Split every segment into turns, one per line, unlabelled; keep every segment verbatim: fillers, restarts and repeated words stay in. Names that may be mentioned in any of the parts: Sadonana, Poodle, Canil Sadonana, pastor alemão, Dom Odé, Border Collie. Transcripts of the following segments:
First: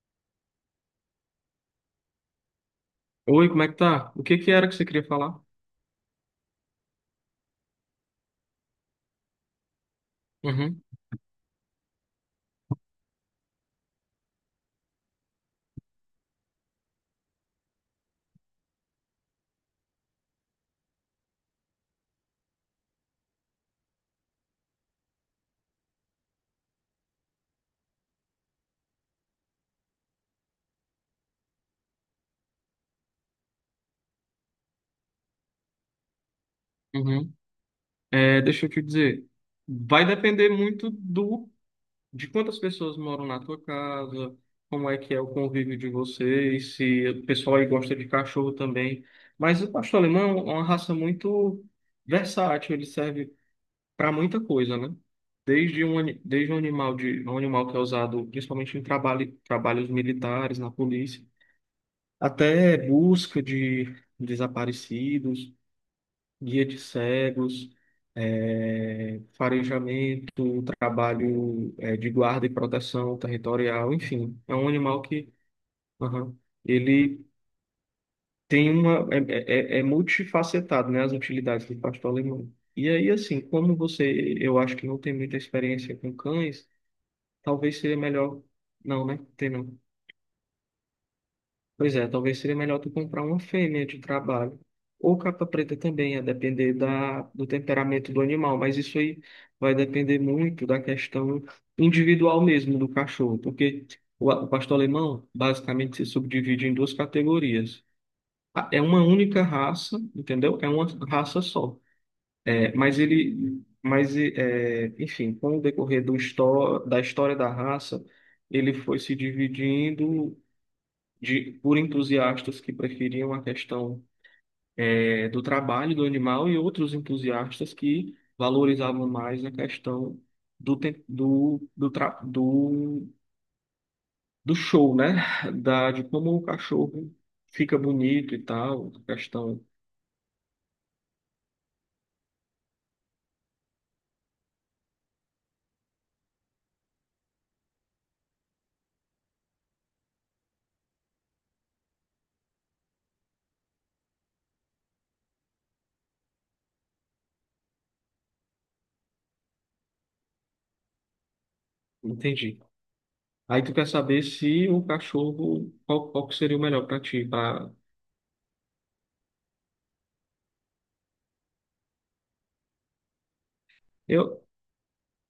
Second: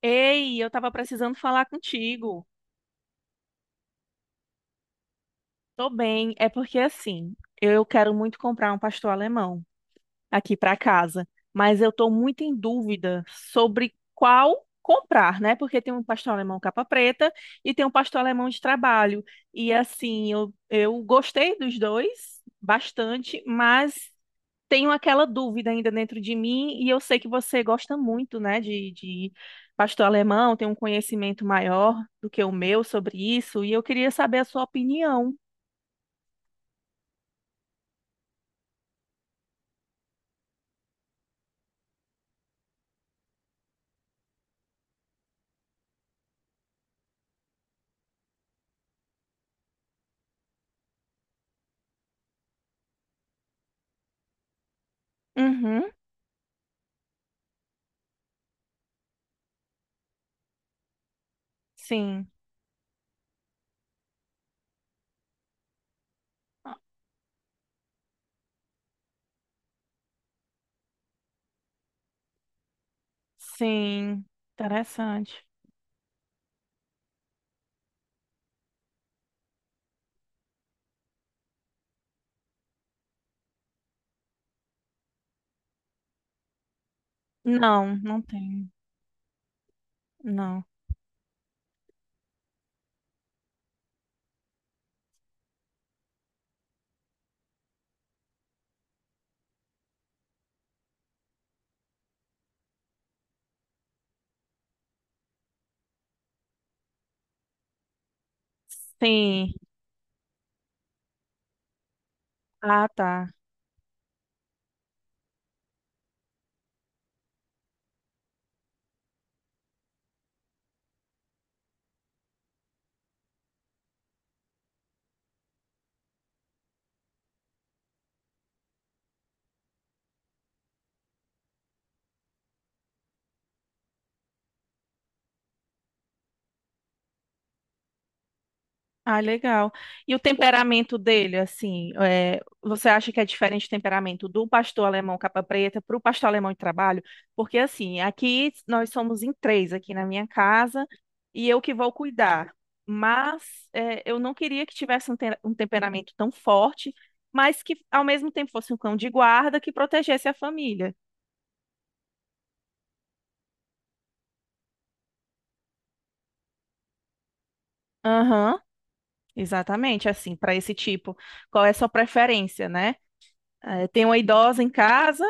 Ei, eu tava precisando falar contigo.
Oi, como é que tá? O que que era que você queria falar?
Tô bem, é porque assim, eu quero muito comprar um pastor alemão aqui para
Uhum,
casa, mas eu estou muito em dúvida sobre qual comprar, né? Porque tem um pastor alemão capa preta e tem um pastor alemão de trabalho. E assim, eu, eu gostei dos dois bastante, mas tenho aquela dúvida ainda dentro de mim e eu sei que você gosta muito, né, de, de pastor alemão, tem um conhecimento maior do que o meu sobre isso e eu queria saber a sua opinião.
uhum. É, deixa eu te dizer, vai depender muito do de quantas pessoas moram na tua casa, como é que é o convívio de vocês, se o pessoal aí gosta de cachorro também. Mas o pastor alemão é uma raça muito versátil, ele serve para muita coisa, né?
Uhum,
Desde um, ani- desde um animal de um animal que é usado principalmente em trabalho, trabalhos militares, na polícia,
sim,
até busca de desaparecidos, guia de cegos, eh, farejamento, trabalho, eh, de guarda e proteção territorial,
sim,
enfim, é um animal que,
interessante.
aham, ele tem uma é, é, é é multifacetado, né, as utilidades do pastor alemão. E aí, assim, como você, eu acho que não tem muita experiência com cães, talvez
Não,
seria
não
melhor,
tem.
não, né? Tem não.
Não.
Pois é, talvez seria melhor tu comprar uma fêmea de trabalho. Ou capa preta também, a depender da, do temperamento do animal. Mas isso aí vai depender muito da questão individual mesmo do cachorro. Porque o, a- o pastor alemão basicamente se subdivide em duas categorias. A- É uma única
Sim.
raça, entendeu? É uma raça só. É,
Ah,
mas
tá.
ele, mas é, enfim, com o decorrer do histó da história da raça, ele foi se dividindo de, por entusiastas que preferiam a questão, eh, do trabalho do animal, e outros entusiastas que valorizavam mais a questão do, tem- do, do, tra- do, do show, né? Da, de como o cachorro fica bonito e tal,
Ah,
questão,
legal. E o temperamento dele, assim, é, você acha que é diferente o temperamento do pastor alemão capa preta para o pastor alemão de trabalho? Porque, assim, aqui nós somos em três aqui na minha casa e eu que vou cuidar. Mas é, eu não queria que tivesse um, te- um temperamento tão forte, mas que ao mesmo tempo fosse um cão de guarda que protegesse a família.
entendi. Aí tu quer saber se o cachorro, qual, qual que seria o melhor para ti, para
Aham. Exatamente, assim, para esse tipo. Qual é a sua preferência, né? Eh, tem uma
eu
idosa em casa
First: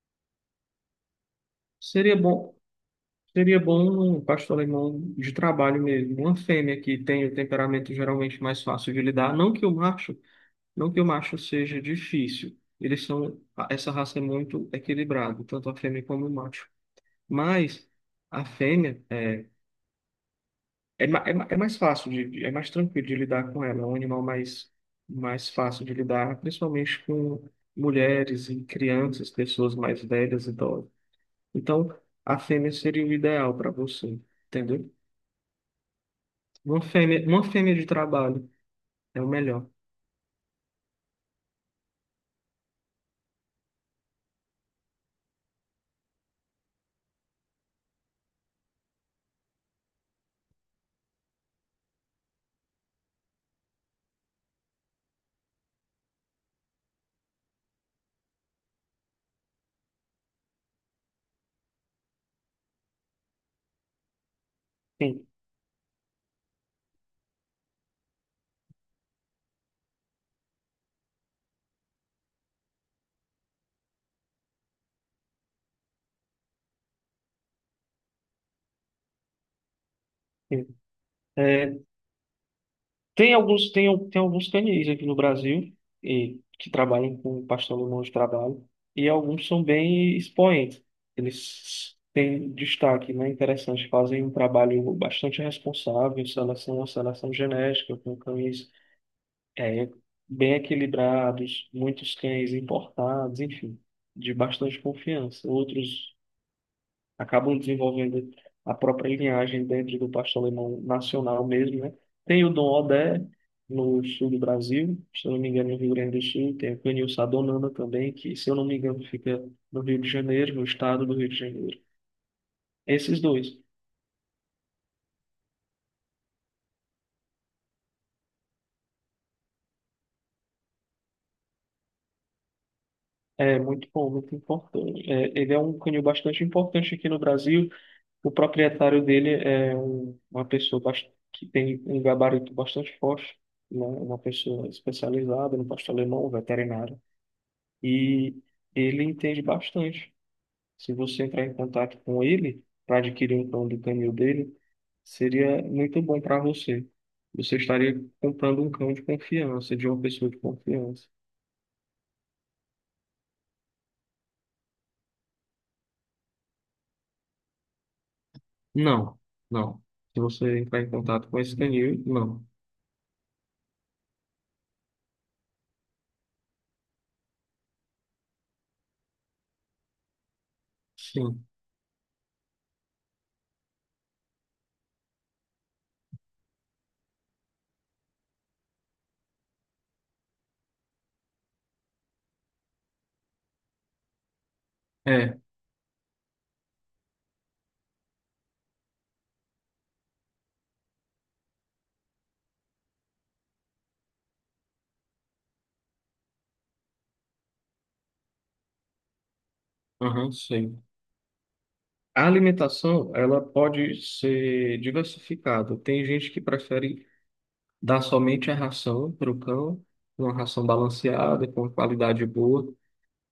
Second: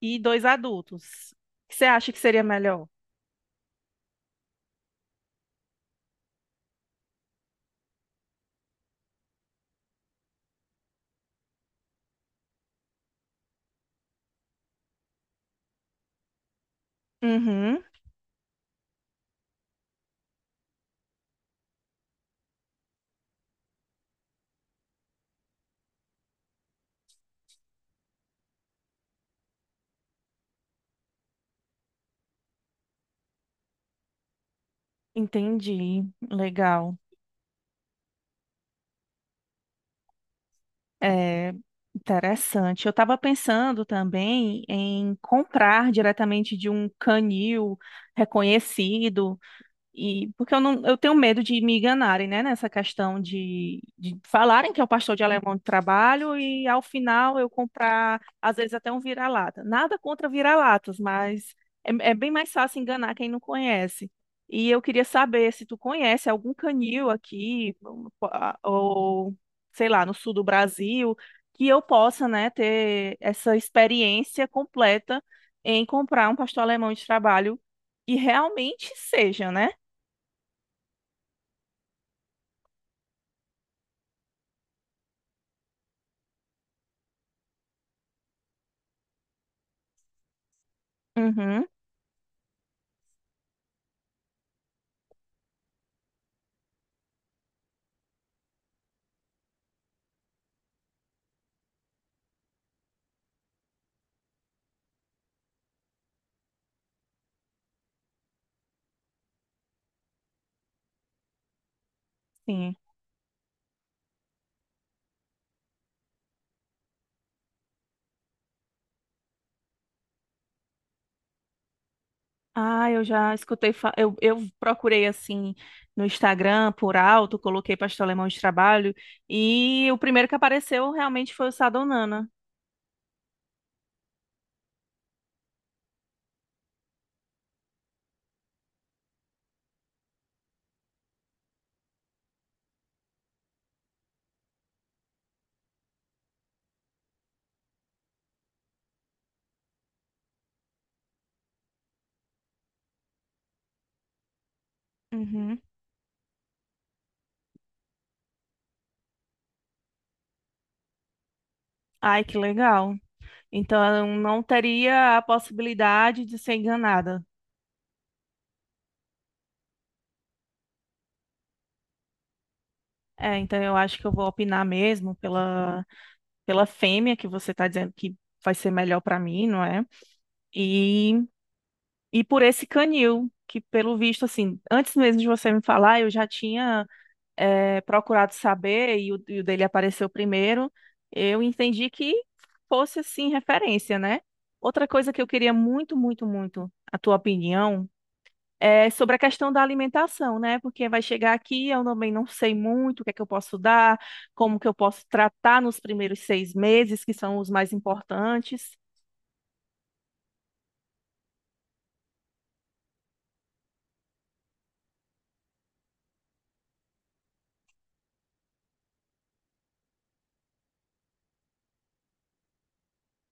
e dois adultos. O que você acha
seria
que seria
bom
melhor?
seria bom um pastor alemão de trabalho mesmo, uma fêmea que tem o temperamento geralmente mais fácil de lidar, não que o macho, não que o macho seja difícil. Eles são, essa raça é muito equilibrada, tanto a fêmea como o macho.
Uhum,
Mas a fêmea é, é, ma- é, ma- é mais fácil de, de- é mais tranquilo de lidar com ela, é um animal mais mais fácil de lidar, principalmente com mulheres e crianças, pessoas mais velhas, idosas. Então, a fêmea seria o ideal para você, entendeu?
entendi.
Uma
Legal.
fêmea, uma fêmea de trabalho é o melhor.
É interessante. Eu estava pensando também em comprar diretamente de um canil reconhecido. E porque eu não, eu tenho medo de me enganarem, né, nessa questão de, de falarem que é o pastor de alemão de trabalho e ao final eu comprar, às vezes até um vira-lata. Nada contra vira-latas, mas é, é bem mais fácil enganar quem não conhece. E eu queria
Sim,
saber se tu conhece algum canil aqui, ou sei lá, no sul do Brasil, que eu possa, né, ter essa experiência completa em comprar um pastor alemão de trabalho. E realmente seja, né?
sim. É, tem alguns, tem, al- tem alguns canis aqui no Brasil, e, que trabalham com pastor alemão de trabalho, e alguns são bem expoentes.
Uhum,
Eles têm destaque, né? Interessante, fazem um trabalho bastante responsável, seleção, uma seleção genética com cães, é, bem equilibrados, muitos cães importados, enfim, de bastante confiança. Outros acabam desenvolvendo a própria linhagem dentro do pastor alemão nacional mesmo, né? Tem o Dom
sim.
Odé no sul do Brasil, se eu não me engano, no Rio Grande do Sul, tem o Canil Sadonana também, que, se eu não me engano, fica no Rio de Janeiro, no estado do Rio de Janeiro.
Ah, eu
Esses
já
dois.
escutei. fa- Eu, eu procurei assim no Instagram por alto, coloquei pastel alemão de trabalho e o primeiro que apareceu realmente foi o Sadonana.
É muito bom, muito importante. É, ele é um canil bastante importante aqui no Brasil. O proprietário dele é um- uma pessoa bast- que tem um gabarito bastante forte, né? Uma pessoa especializada no pastor alemão, um veterinário, e ele entende bastante. Se você entrar em contato com ele para adquirir um cão do canil dele,
Uhum.
seria muito bom para você. Você estaria comprando um cão de confiança, de uma pessoa de confiança.
Ai, que legal. Então eu não teria a possibilidade de ser enganada.
Não, não. Se você entrar em contato com esse canil, não.
É, então eu acho que eu vou opinar mesmo pela, pela fêmea que você está dizendo que vai ser melhor para mim, não é? E,
Sim.
e por esse canil, que pelo visto, assim, antes mesmo de você me falar, eu já tinha. É, procurado saber e o, e o dele apareceu primeiro, eu entendi que fosse assim referência, né? Outra coisa que eu
É,
queria muito, muito, muito a tua opinião é sobre a questão da alimentação, né? Porque vai chegar aqui, eu também não sei muito o que é que eu posso dar, como que eu posso tratar nos primeiros seis meses, que são os mais importantes.
aham, sei. A alimentação, ela pode ser diversificada. Tem gente que prefere dar somente a ração para o cão, uma ração balanceada, com qualidade boa.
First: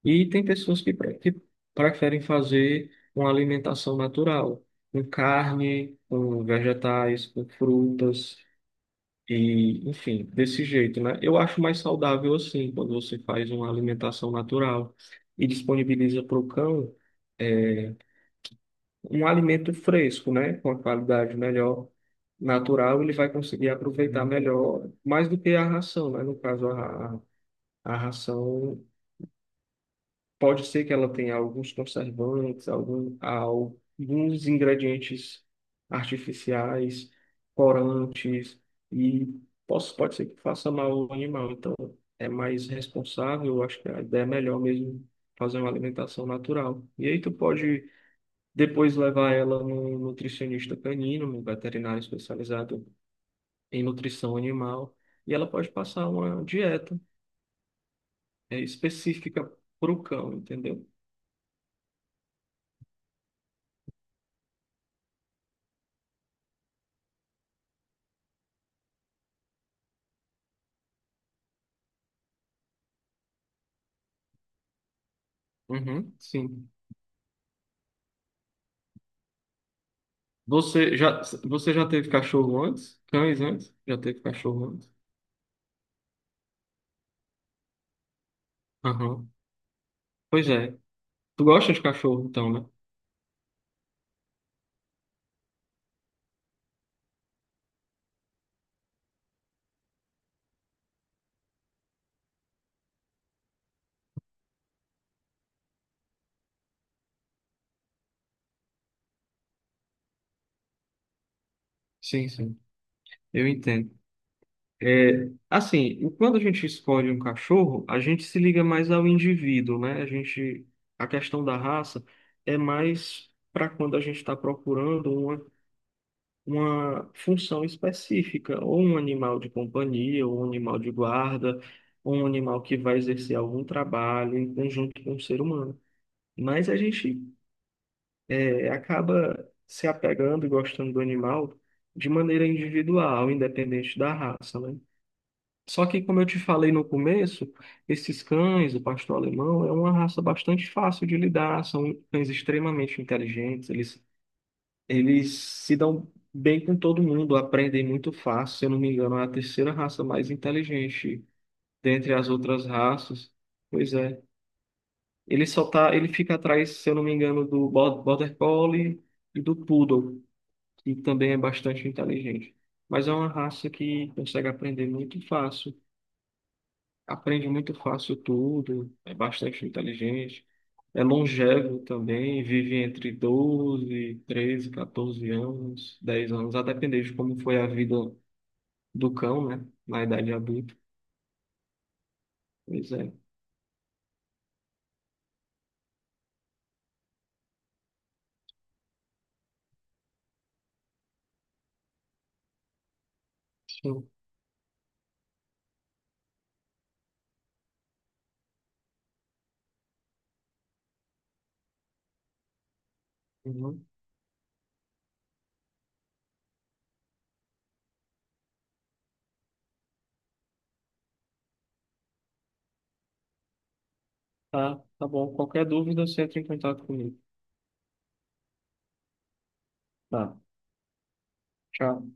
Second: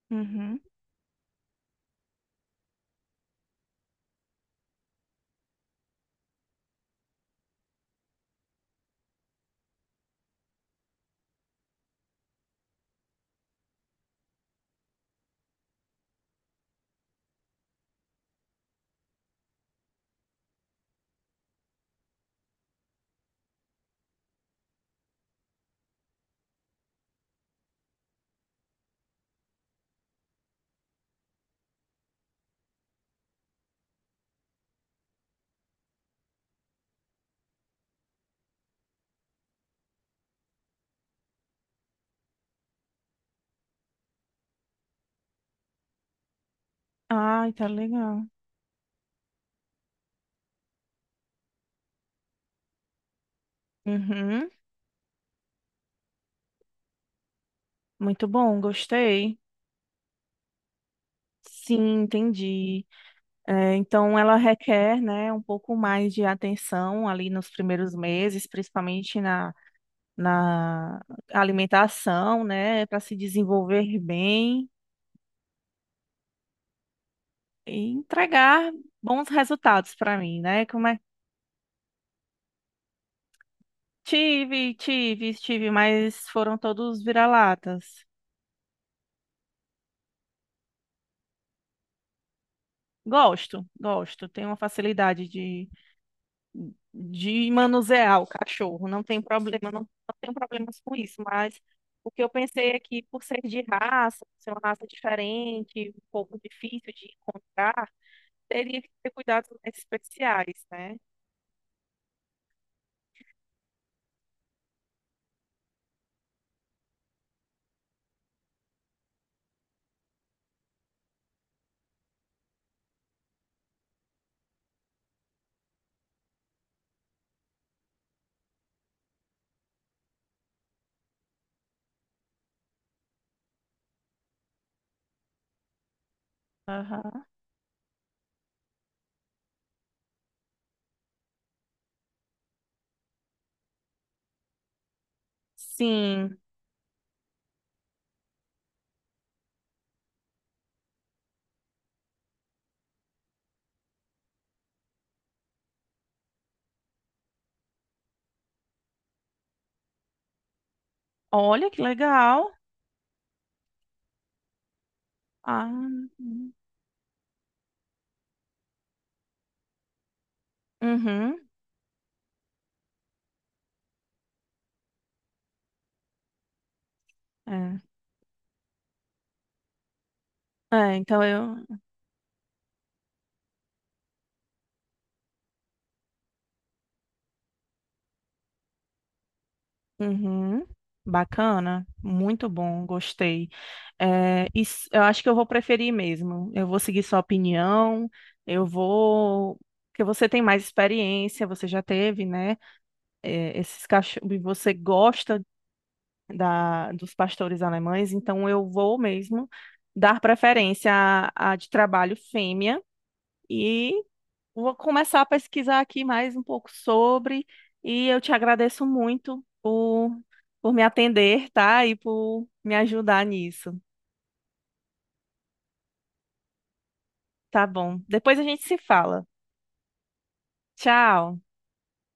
E tem
Uhum.
pessoas que, pre- que preferem fazer uma alimentação natural, com carne, com vegetais, com frutas, e enfim, desse jeito, né? Eu acho mais saudável assim, quando você faz uma alimentação natural e disponibiliza para o cão um alimento fresco, né? Com a qualidade melhor, natural, ele vai conseguir aproveitar melhor, mais do que a ração, né? No caso, a, a a ração. Pode ser que ela tenha alguns conservantes, algum, alguns ingredientes artificiais, corantes, e posso, pode ser que faça mal ao animal. Então, é mais responsável, eu acho que a ideia é melhor mesmo fazer uma alimentação natural. E aí tu
Ai, tá
pode
legal.
depois levar ela num nutricionista canino, num veterinário especializado em nutrição
Uhum.
animal, e ela pode passar uma dieta,
Muito bom,
eh,
gostei.
específica para o cão, entendeu?
Sim, entendi. É, então, ela requer, né, um pouco mais de atenção ali nos primeiros meses, principalmente na, na alimentação, né, para se desenvolver bem
Uhum, sim.
e entregar bons resultados para mim, né? Como
Você
é?
já, você já teve cachorro antes? Cães antes? Já teve cachorro
Tive,
antes?
tive, tive, mas foram todos vira-latas.
Aham. Pois é. Tu gosta de cachorro, então, né?
Gosto, gosto, tenho uma facilidade de manusear o cachorro, não tem problema, não, não tenho problemas com isso, mas o que eu pensei é que por ser de raça, ser uma raça diferente, um pouco difícil de encontrar, teria que ter cuidados mais especiais, né?
Sim, sim. Eu entendo. É, assim, quando a gente escolhe um cachorro, a gente se liga mais ao indivíduo, né? A gente, a questão da raça é mais para quando a gente está procurando uma, uma função específica, ou um animal de companhia, ou um animal de guarda, ou um animal que vai exercer algum trabalho em conjunto com o ser humano. Mas a gente,
Aham.
é, acaba se apegando e gostando do animal de maneira individual, independente da raça, né? Só que, como eu
Sim,
te falei no começo, esses cães, o pastor alemão, é uma raça bastante fácil de lidar, são cães extremamente inteligentes, eles, eles se dão bem com todo mundo, aprendem muito fácil, se eu não me engano, é a terceira raça mais inteligente
olha que
dentre as
legal.
outras raças. Pois é. Ele só
Ah,
tá, ele fica atrás, se eu não me engano, do Bo- Border Collie e do Poodle, que também é
uhum.
bastante inteligente. Mas é uma raça que consegue aprender muito fácil. Aprende muito
É.
fácil tudo, é bastante inteligente.
É,
É
então eu,
longevo também, vive entre doze, treze, quatorze anos, dez anos, a depender de como foi a vida do cão, né? Na idade
uhum.
adulta.
Bacana, muito bom,
Pois é.
gostei. É, isso- eu acho que eu vou preferir mesmo. Eu vou seguir sua opinião, eu vou. Porque você tem mais experiência, você já teve, né? É, esses
Sim.
cachorros, e você gosta da, dos pastores alemães, então eu vou mesmo dar preferência à, à de trabalho fêmea.
Uhum.
Vou começar a pesquisar aqui mais um pouco sobre e eu te agradeço muito por, por me atender, tá? E por me ajudar nisso.
Tá, tá bom. Qualquer dúvida, você entra em contato comigo.
Tá bom. Depois a gente se fala.
Tá.
Tchau.
Tchau.